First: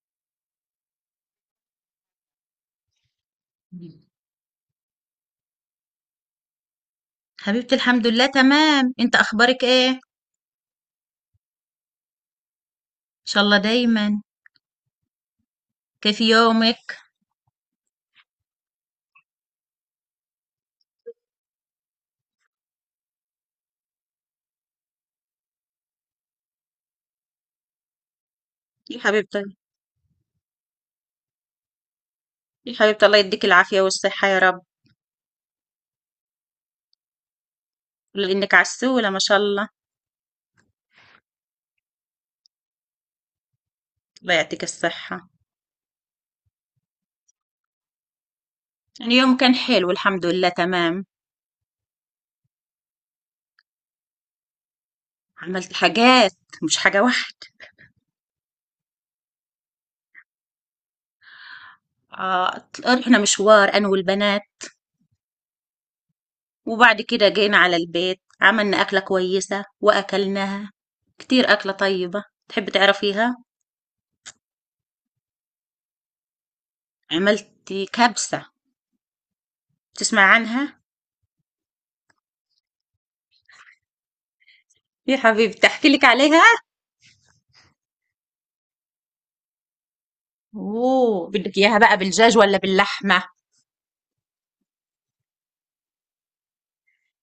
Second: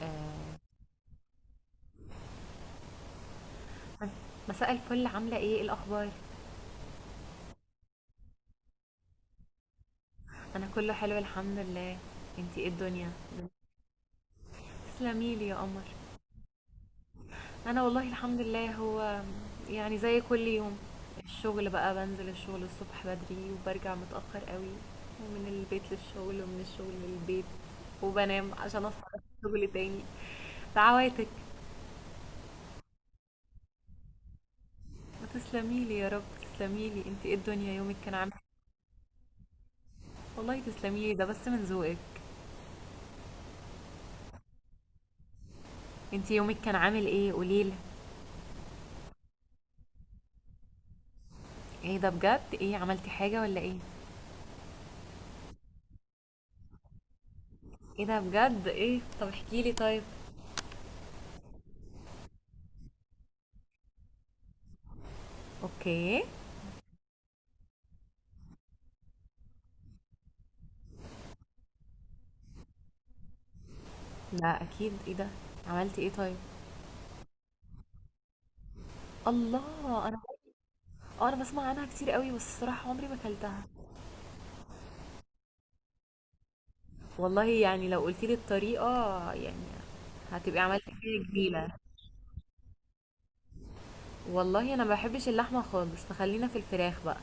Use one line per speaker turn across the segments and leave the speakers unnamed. آآ
مم.
مساء الفل عاملة إيه؟ إيه الأخبار؟
حبيبتي الحمد لله تمام، انت اخبارك ايه؟
أنا كله حلو الحمد لله، أنتِ إيه الدنيا؟
ان شاء الله دايما.
تسلمي لي يا قمر،
كيف يومك؟
أنا والله الحمد لله هو يعني زي كل يوم، الشغل بقى بانزل الشغل الصبح بدري وبارجع متأخر أوي، ومن البيت للشغل ومن الشغل للبيت، وبانام عشان
يا
أصحى أروح
حبيبتي
الشغل تاني، دعواتك،
يا حبيبتي الله يديك العافية والصحة يا رب.
تسلمي لي يا رب، تسلمي لي، أنتِ إيه الدنيا يومك كان عامل إيه؟
لأنك عسولة ما شاء الله.
والله تسلمي لي ده بس من ذوقك،
الله يعطيك الصحة.
أنتِ يومك كان عامل إيه؟ قولي لي.
يعني يوم كان حلو، الحمد لله تمام.
ايه ده بجد ايه عملتي حاجة ولا ايه؟
عملت حاجات، مش حاجة واحدة.
ايه ده بجد ايه طب احكي لي طيب.
آه، رحنا مشوار أنا والبنات،
اوكي.
وبعد كده جينا على البيت عملنا أكلة كويسة وأكلناها كتير. أكلة طيبة، تحب تعرفيها؟
لا اكيد ايه ده، عملتي ايه طيب؟
عملت كبسة،
الله انا
تسمع عنها؟
آه، انا بسمع عنها كتير قوي بس الصراحة عمري ما اكلتها.
يا حبيبتي احكي لك عليها.
والله يعني لو قلتي لي الطريقة يعني هتبقي عملتي حاجة
اوه، بدك
جميلة.
اياها بقى بالدجاج ولا باللحمه؟
والله انا ما بحبش اللحمة خالص فخلينا في الفراخ بقى.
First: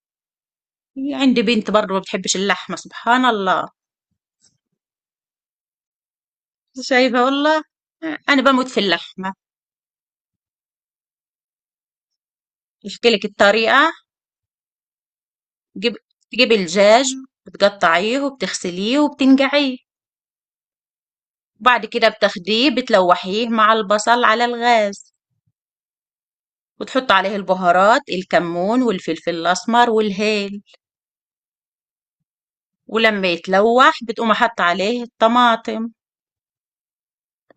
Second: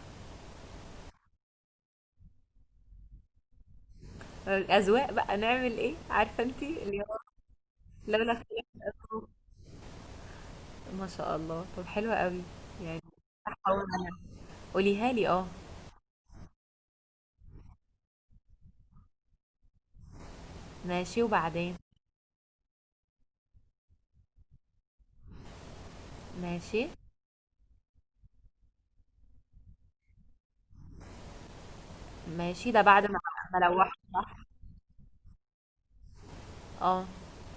هي عندي بنت برضه ما بتحبش اللحمه، سبحان الله.
الاذواق بقى نعمل ايه عارفة انتي اللي هو
شايفه والله؟
لولا
انا
اختلاف
بموت في
الأذواق.
اللحمه.
ما شاء الله طب حلوة قوي يعني.
احكي لك
هحاول
الطريقه.
انا، قوليها لي اه.
تجيب تجيب الدجاج، بتقطعيه وبتغسليه وبتنقعيه.
ماشي وبعدين.
وبعد كده بتاخديه بتلوحيه مع البصل على الغاز،
ماشي،
وتحط عليه البهارات، الكمون والفلفل الاسمر والهيل.
ماشي، ده بعد ما
ولما
ما
يتلوح
لوحت
بتقوم
صح؟
حط عليه الطماطم.
آه،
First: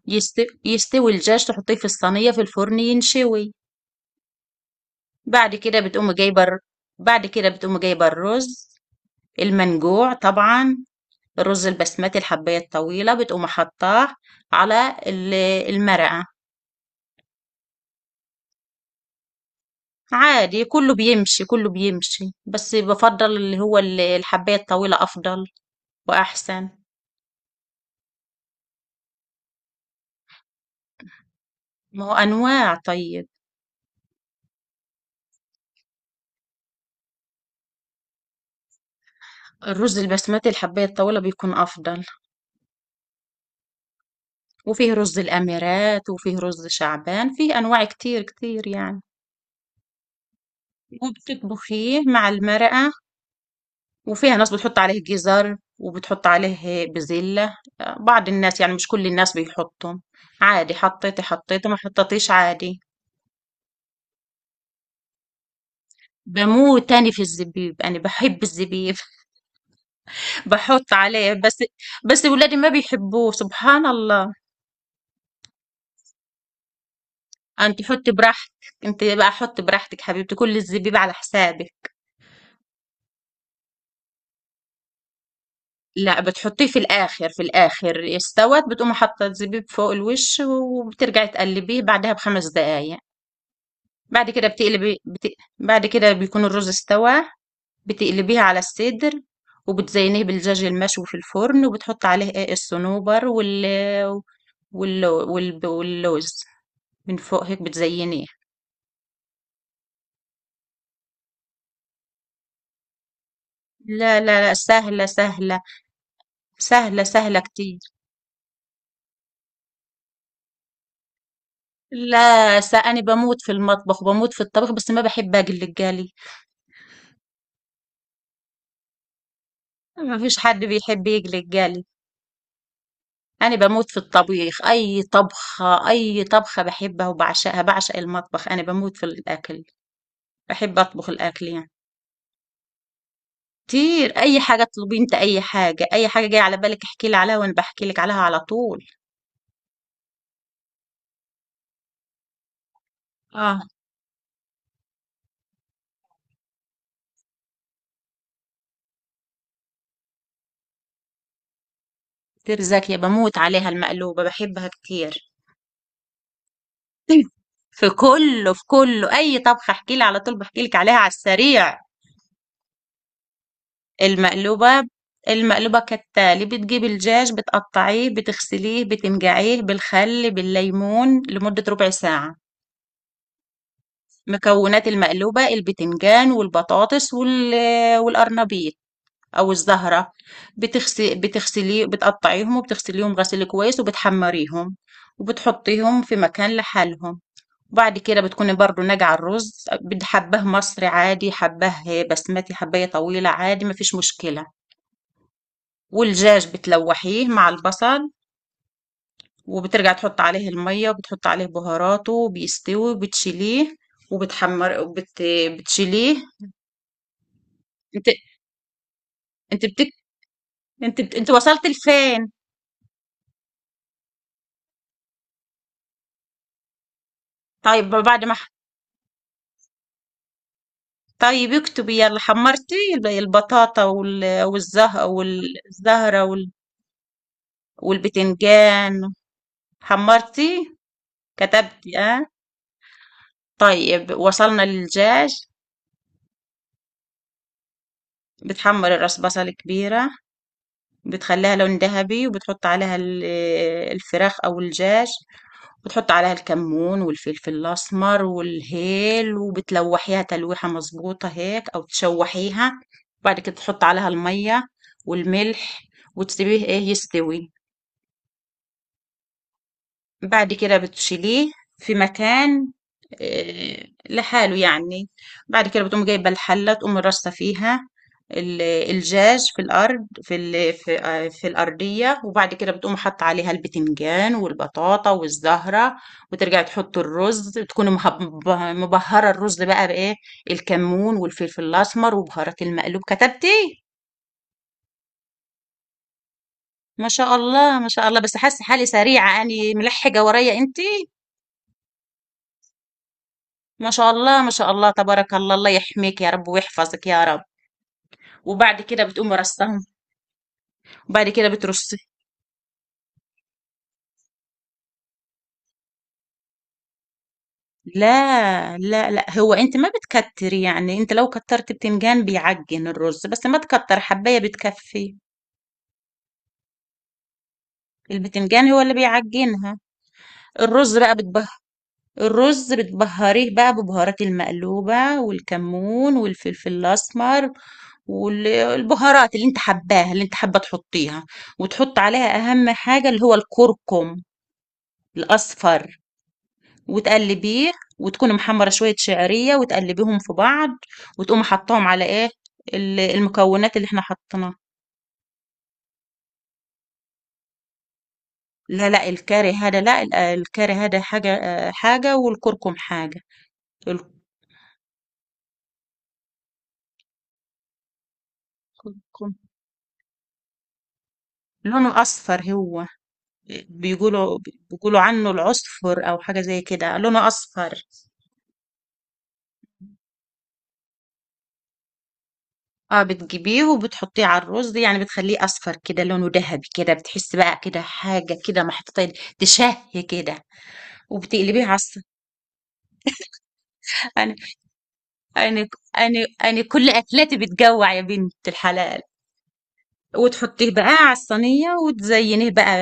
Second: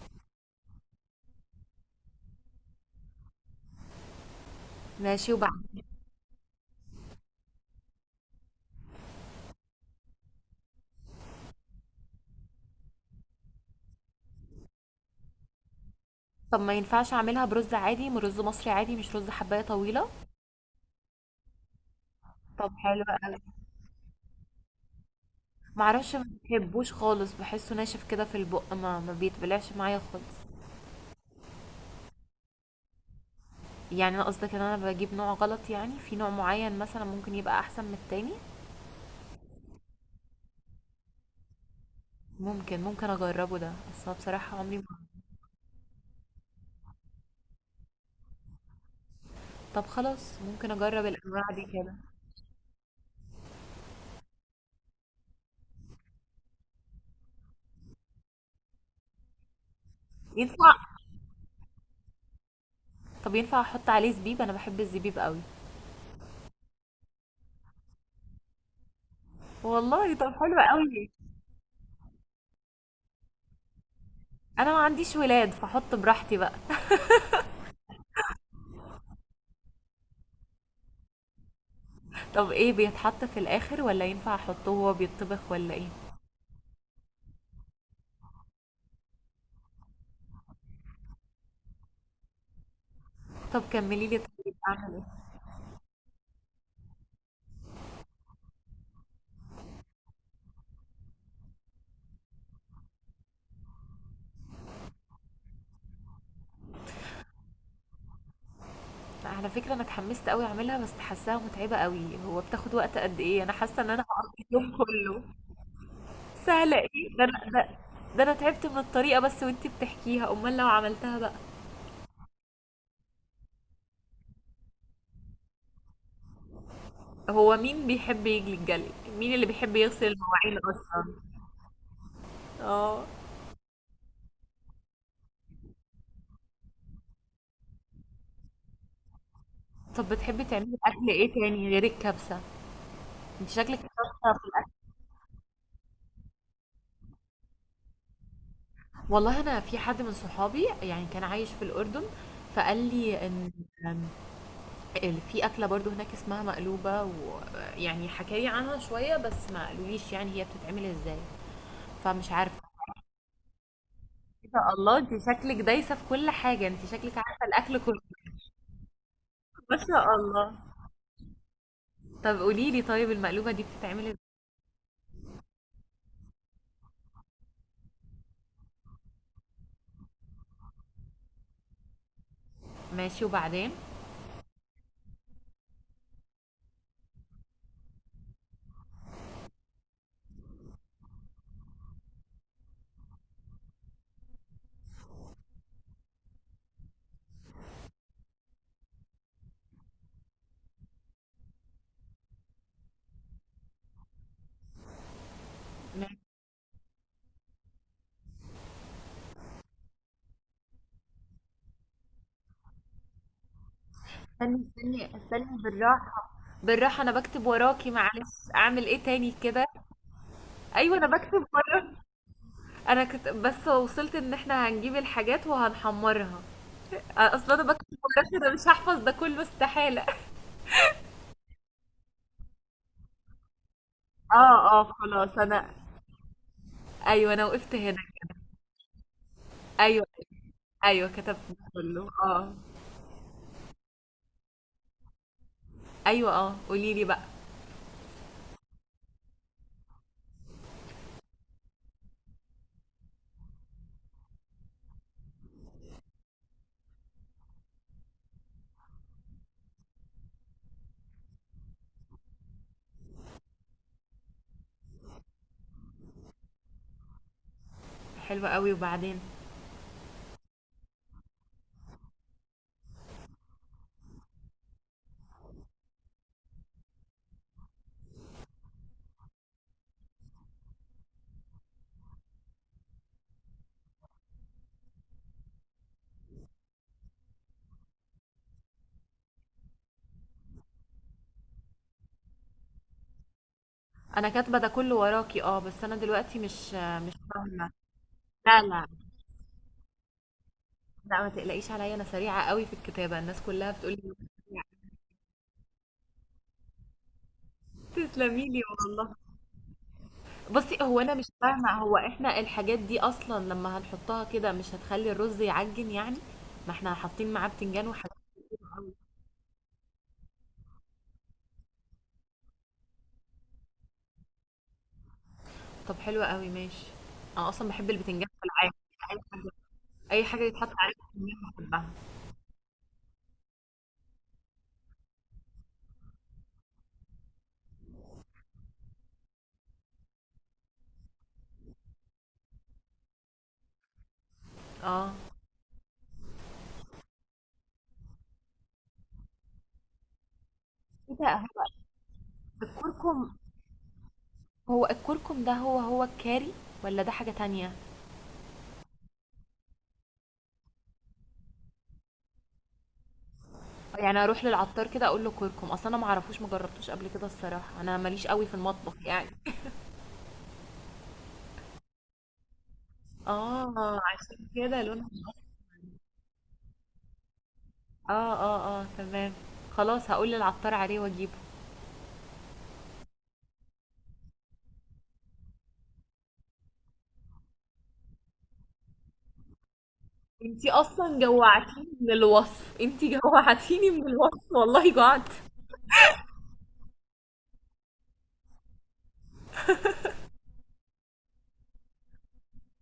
يستوي الدجاج، تحطيه في الصينية في الفرن ينشوي.
ماشي
بعد كده
وبعدين؟
بتقوم جايبة الر- بعد كده بتقوم جايبة الرز، المنجوع طبعا، الرز البسمتي الحباية الطويلة، بتقوم حطاه على المرقة.
طب ما ينفعش أعملها برُز عادي، م رُز مصري عادي مش رُز حبّاية طويلة؟
عادي كله بيمشي، كله بيمشي،
طب
بس
حلو
بفضل
أوي،
اللي هو الحباية الطويلة أفضل
ما أعرفش ما
وأحسن.
باحبوش خالص، باحسّه ناشف كده في البُق ما بيتبلعش معايا خالص،
ما هو أنواع، طيب،
يعني أنا قصدك إن أنا باجيب نوع غلط يعني، في نوع معيّن مثلًا ممكن يبقى أحسن من التاني؟
الرز البسمتي الحباية الطويلة بيكون أفضل.
ممكن، ممكن أجرّبه ده، بس هو بصراحة عمري ما.
وفيه رز الأميرات وفيه رز شعبان، فيه أنواع كتير كتير يعني.
طب خلاص ممكن أجرّب الأنواع دي كده،
وبتطبخيه مع المرقة، وفيها ناس بتحط عليه جزر وبتحط عليه بزلة. بعض الناس يعني، مش كل الناس بيحطهم. عادي،
ينفع؟
حطيتي حطيتي ما حطيتيش، عادي.
طب ينفع أحُط عليه زبيب؟ أنا باحب الزبيب أوي.
بموت تاني في الزبيب، انا بحب الزبيب.
والله! طب حلو
بحط
أوي.
عليه بس. بس ولادي ما بيحبوه، سبحان الله.
انا ما عنديش ولاد فاحط براحتي بقى.
انت حطي براحتك، انت بقى حطي براحتك حبيبتي، كل الزبيب على حسابك.
طب ايه بيتحط في الاخر ولا ينفع احطه وهو بيتطبخ ولا ايه؟
لا، بتحطيه في الاخر. في الاخر استوت بتقوم حاطه الزبيب فوق الوش، وبترجعي تقلبيه بعدها بخمس دقايق.
طب كملي لي
بعد كده
طيب اعمل
بتقلبي
ايه؟
بت... بعد كده بيكون الرز استوى. بتقلبيها على الصدر، وبتزينيه بالدجاج المشوي في الفرن وبتحط عليه، ايه، الصنوبر واللوز من فوق هيك بتزينيه.
على فكره انا اتحمست قوي اعملها بس حاساها متعبه قوي، هو بتاخد وقت قد ايه؟ انا حاسه ان انا
لا،
هقضي
لا، لا،
اليوم
سهلة
كله.
سهلة.
سهله
سهلة
ايه ده،
سهلة كتير.
ده انا تعبت من الطريقه بس وانتي بتحكيها، امال لو عملتها بقى.
لا، أنا بموت في المطبخ وبموت في الطبخ، بس ما بحب أقلي الجالي.
هو مين بيحب يجلي الجلي؟ مين اللي بيحب يغسل
ما فيش
المواعين
حد بيحب
اصلا؟
يقلي الجالي.
اه.
أنا بموت في الطبيخ، أي طبخة أي طبخة بحبها وبعشقها، بعشق المطبخ، أنا بموت في الأكل.
طب بتحبي تعملي
بحب
اكل
اطبخ
ايه
الاكل
تاني
يعني
غير الكبسه؟ انت شكلك
كتير. اي حاجه
شاطره.
اطلبي انت، اي حاجه اي حاجه جايه على بالك احكي لي عليها، وانا بحكي لك عليها على طول.
والله أنا في حد من صحابي يعني كان عايش في الأردن فقال لي إن
اه،
إن في أكلة برضو هناك اسمها مقلوبة ويعني حكى لي عنها شوية بس ما قالوليش يعني هي بتتعمل إزاي، فمش عارفة.
كتير زاكيه، بموت عليها المقلوبه،
إيه ده
بحبها
الله انت
كتير.
شكلك دايسة في كل حاجة، انت شكلك عارفة الأكل
في
كله.
كله، في كله، اي طبخه
ما
احكي لي
شاء
على طول
الله.
بحكي لك عليها على السريع.
طب قولي لي طيب المقلوبة دي بتتعمل إزاي؟
المقلوبه، المقلوبه كالتالي: بتجيبي الدجاج بتقطعيه بتغسليه بتنقعيه بالخل بالليمون لمده ربع ساعه.
ماشي وبعدين.
مكونات المقلوبه: البتنجان والبطاطس والقرنبيط، أو الزهرة. بتغسليه، بتقطعيهم وبتغسليهم غسيل كويس، وبتحمريهم، وبتحطيهم في مكان لحالهم. وبعد كده بتكوني برضو ناجعة الرز، بدي حباه مصري عادي، حباه بسمتي حباية طويلة، عادي مفيش مشكلة.
ماشي.
والدجاج بتلوحيه مع البصل، وبترجع تحط عليه المية وبتحط عليه بهاراته وبيستوي وبتشيليه،
استني
وبتحمر
استني استني
بتشيليه.
بالراحة، بالراحة. أنا بكتب وراكي
انت
معلش، أعمل إيه تاني
انت
كده؟
بتك...
أيوة
انت
أنا
بت... انت
بكتب
وصلت
وراكي.
لفين؟
انا كنت بس وصلت ان احنا هنجيب الحاجات وهنحمرها. اصلا انا بكتب
طيب بعد ما
مدرسة، انا مش هحفظ ده كله استحالة.
طيب اكتبي يلا، حمرتي البطاطا
اه اه خلاص انا.
والزهرة
ايوه انا وقفت هنا.
والبتنجان،
ايوه.
حمرتي،
ايوه كتبت ده
كتبتي
كله
اه.
اه.
طيب وصلنا للدجاج.
ايوه اه قولي لي بقى.
بتحمر الراس بصل كبيرة، بتخليها لون ذهبي، وبتحط عليها الفراخ او الدجاج. وتحط عليها الكمون والفلفل الاسمر والهيل، وبتلوحيها تلويحة مظبوطة هيك او تشوحيها. وبعد كده تحط عليها المية والملح، وتسيبيه، ايه، يستوي.
حلوة قوي وبعدين.
بعد كده بتشيليه في مكان، لحاله يعني. بعد كده بتقوم جايبة الحلة، تقوم رصة فيها الجاج في الأرض، في في الأرضية. وبعد كده بتقوم حاطة عليها البتنجان والبطاطا والزهرة. وترجع تحط الرز، تكون مبهرة الرز بقى بإيه، الكمون والفلفل الأسمر وبهارات المقلوب. كتبتي؟
انا كاتبه ده كله وراكي اه بس انا دلوقتي مش.
ما شاء الله، ما شاء الله، بس
لا
حاسة حالي
لا
سريعة يعني، ملحقة ورايا انت؟
لا ما تقلقيش عليا، انا سريعه قوي في الكتابه الناس كلها
ما شاء
بتقولي.
الله، ما شاء الله، تبارك الله، الله يحميك يا رب ويحفظك يا رب.
تسلمي لي
وبعد كده
والله.
بتقومي رصهم،
بصي هو انا مش
وبعد كده
فاهمه، هو
بترصي.
احنا الحاجات دي اصلا لما هنحطها كده مش هتخلي الرز يعجن يعني؟ ما احنا حاطين معاه بتنجان وحاجات.
لا، لا، لا، هو انت ما بتكتري يعني. انت لو كترت بتنجان بيعجن الرز، بس ما تكتر، حباية بتكفي.
طب حلو قوي ماشي. انا اصلا بحب البتنجان في
البتنجان
العادي،
هو اللي
اي حاجه.
بيعجنها.
اي حاجه يتحط عليها
الرز بقى
بتنجان
بتبه
بحبها.
الرز بتبهريه بقى ببهارات المقلوبة، والكمون والفلفل الأسمر، والبهارات اللي انت حباها، اللي انت حابة تحطيها. وتحط عليها أهم حاجة اللي هو الكركم
اه
الأصفر، وتقلبيه. وتكوني محمرة شوية شعرية وتقلبيهم في بعض.
ايه ده
وتقومي
هو
حطاهم على، ايه،
الكركم؟
المكونات اللي احنا حطيناها.
هو الكركم ده هو الكاري ولا ده حاجه تانية؟
لا، لا، الكاري هذا، لا، الكاري هذا حاجة، حاجة، والكركم حاجة.
يعني اروح للعطار كده اقول له كركم؟ اصلا انا ما اعرفوش ما جربتوش قبل كده الصراحه، انا ماليش قوي في المطبخ يعني.
الكركم لونه أصفر هو،
اه عشان
بيقولوا
كده
بيقولوا
لونه.
عنه العصفر أو حاجة زي كده، لونه أصفر.
اه اه اه تمام. خلاص هقول للعطار عليه واجيبه.
اه، بتجيبيه وبتحطيه على الرز يعني، بتخليه اصفر كده لونه ذهبي كده، بتحس بقى كده حاجه كده محطوطه، تشهي كده.
انتي اصلا
وبتقلبيه على
جوعتيني
الص-
من الوصف، انتي جوعتيني من
انا
الوصف والله جوعت.
انا انا كل اكلاتي بتجوع يا بنت الحلال. وتحطيه بقى على الصينيه وتزينيه بقى.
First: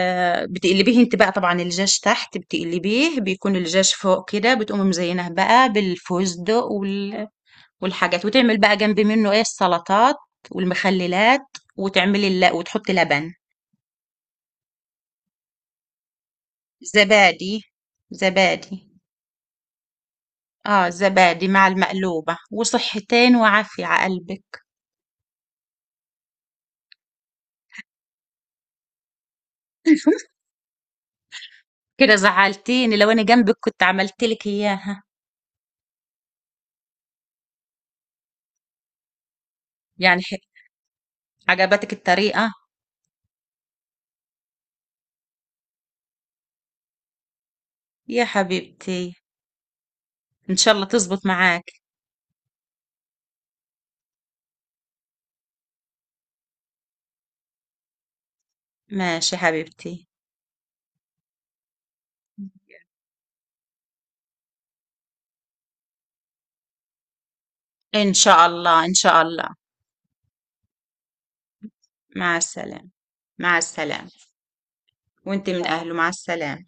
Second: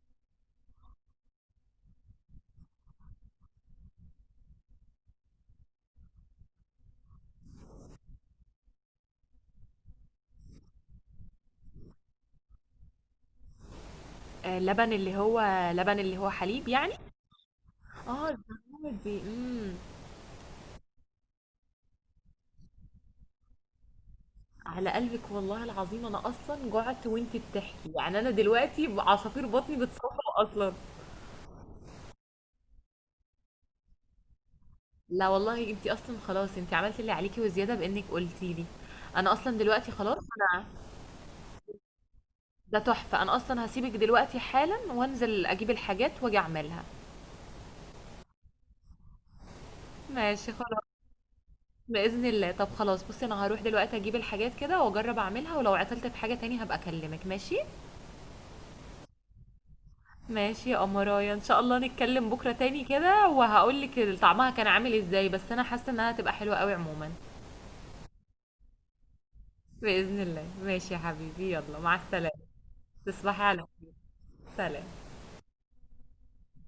بتقلبيه انت بقى طبعا الجاج تحت، بتقلبيه بيكون الجاج فوق كده، بتقومي مزينه بقى بالفستق والحاجات. وتعمل بقى جنب منه، ايه، السلطات والمخللات، وتعملي وتحطي لبن.
آه لبن اللي هو، لبن اللي هو حليب يعني؟
زبادي،
اه
زبادي،
الزهور دي
اه، زبادي مع المقلوبة، وصحتين وعافية على قلبك.
على قلبك والله العظيم، انا اصلا جوعت وانتي بتحكي، يعني انا دلوقتي عصافير بطني بتصفر اصلا.
كده زعلتيني، لو انا جنبك كنت عملت لك اياها.
لا والله انتي اصلا خلاص انتي عملتي اللي عليكي وزياده بانك قلتي لي. انا اصلا دلوقتي خلاص
يعني ح-
انا.
عجبتك الطريقة؟
ده تحفه، انا اصلا هسيبك دلوقتي حالا وانزل اجيب الحاجات واجي اعملها.
يا حبيبتي،
ماشي
ان شاء
خلاص.
الله تزبط معاك.
بإذن الله. طب خلاص بصي انا هروح دلوقتي اجيب الحاجات كده واجرب اعملها، ولو عطلت في حاجة تاني هبقى اكلمك ماشي.
ماشي حبيبتي،
ماشي يا أمرايا، ان شاء الله نتكلم بكرة تاني كده وهقولك طعمها كان عامل ازاي، بس انا حاسة انها هتبقى حلوة قوي عموما.
ان شاء الله، ان شاء الله.
بإذن الله ماشي يا حبيبي، يلا مع
مع
السلامة.
السلامة.
تصبحي
مع
على خير.
السلامة.
سلام
وانت من اهله، مع السلامة.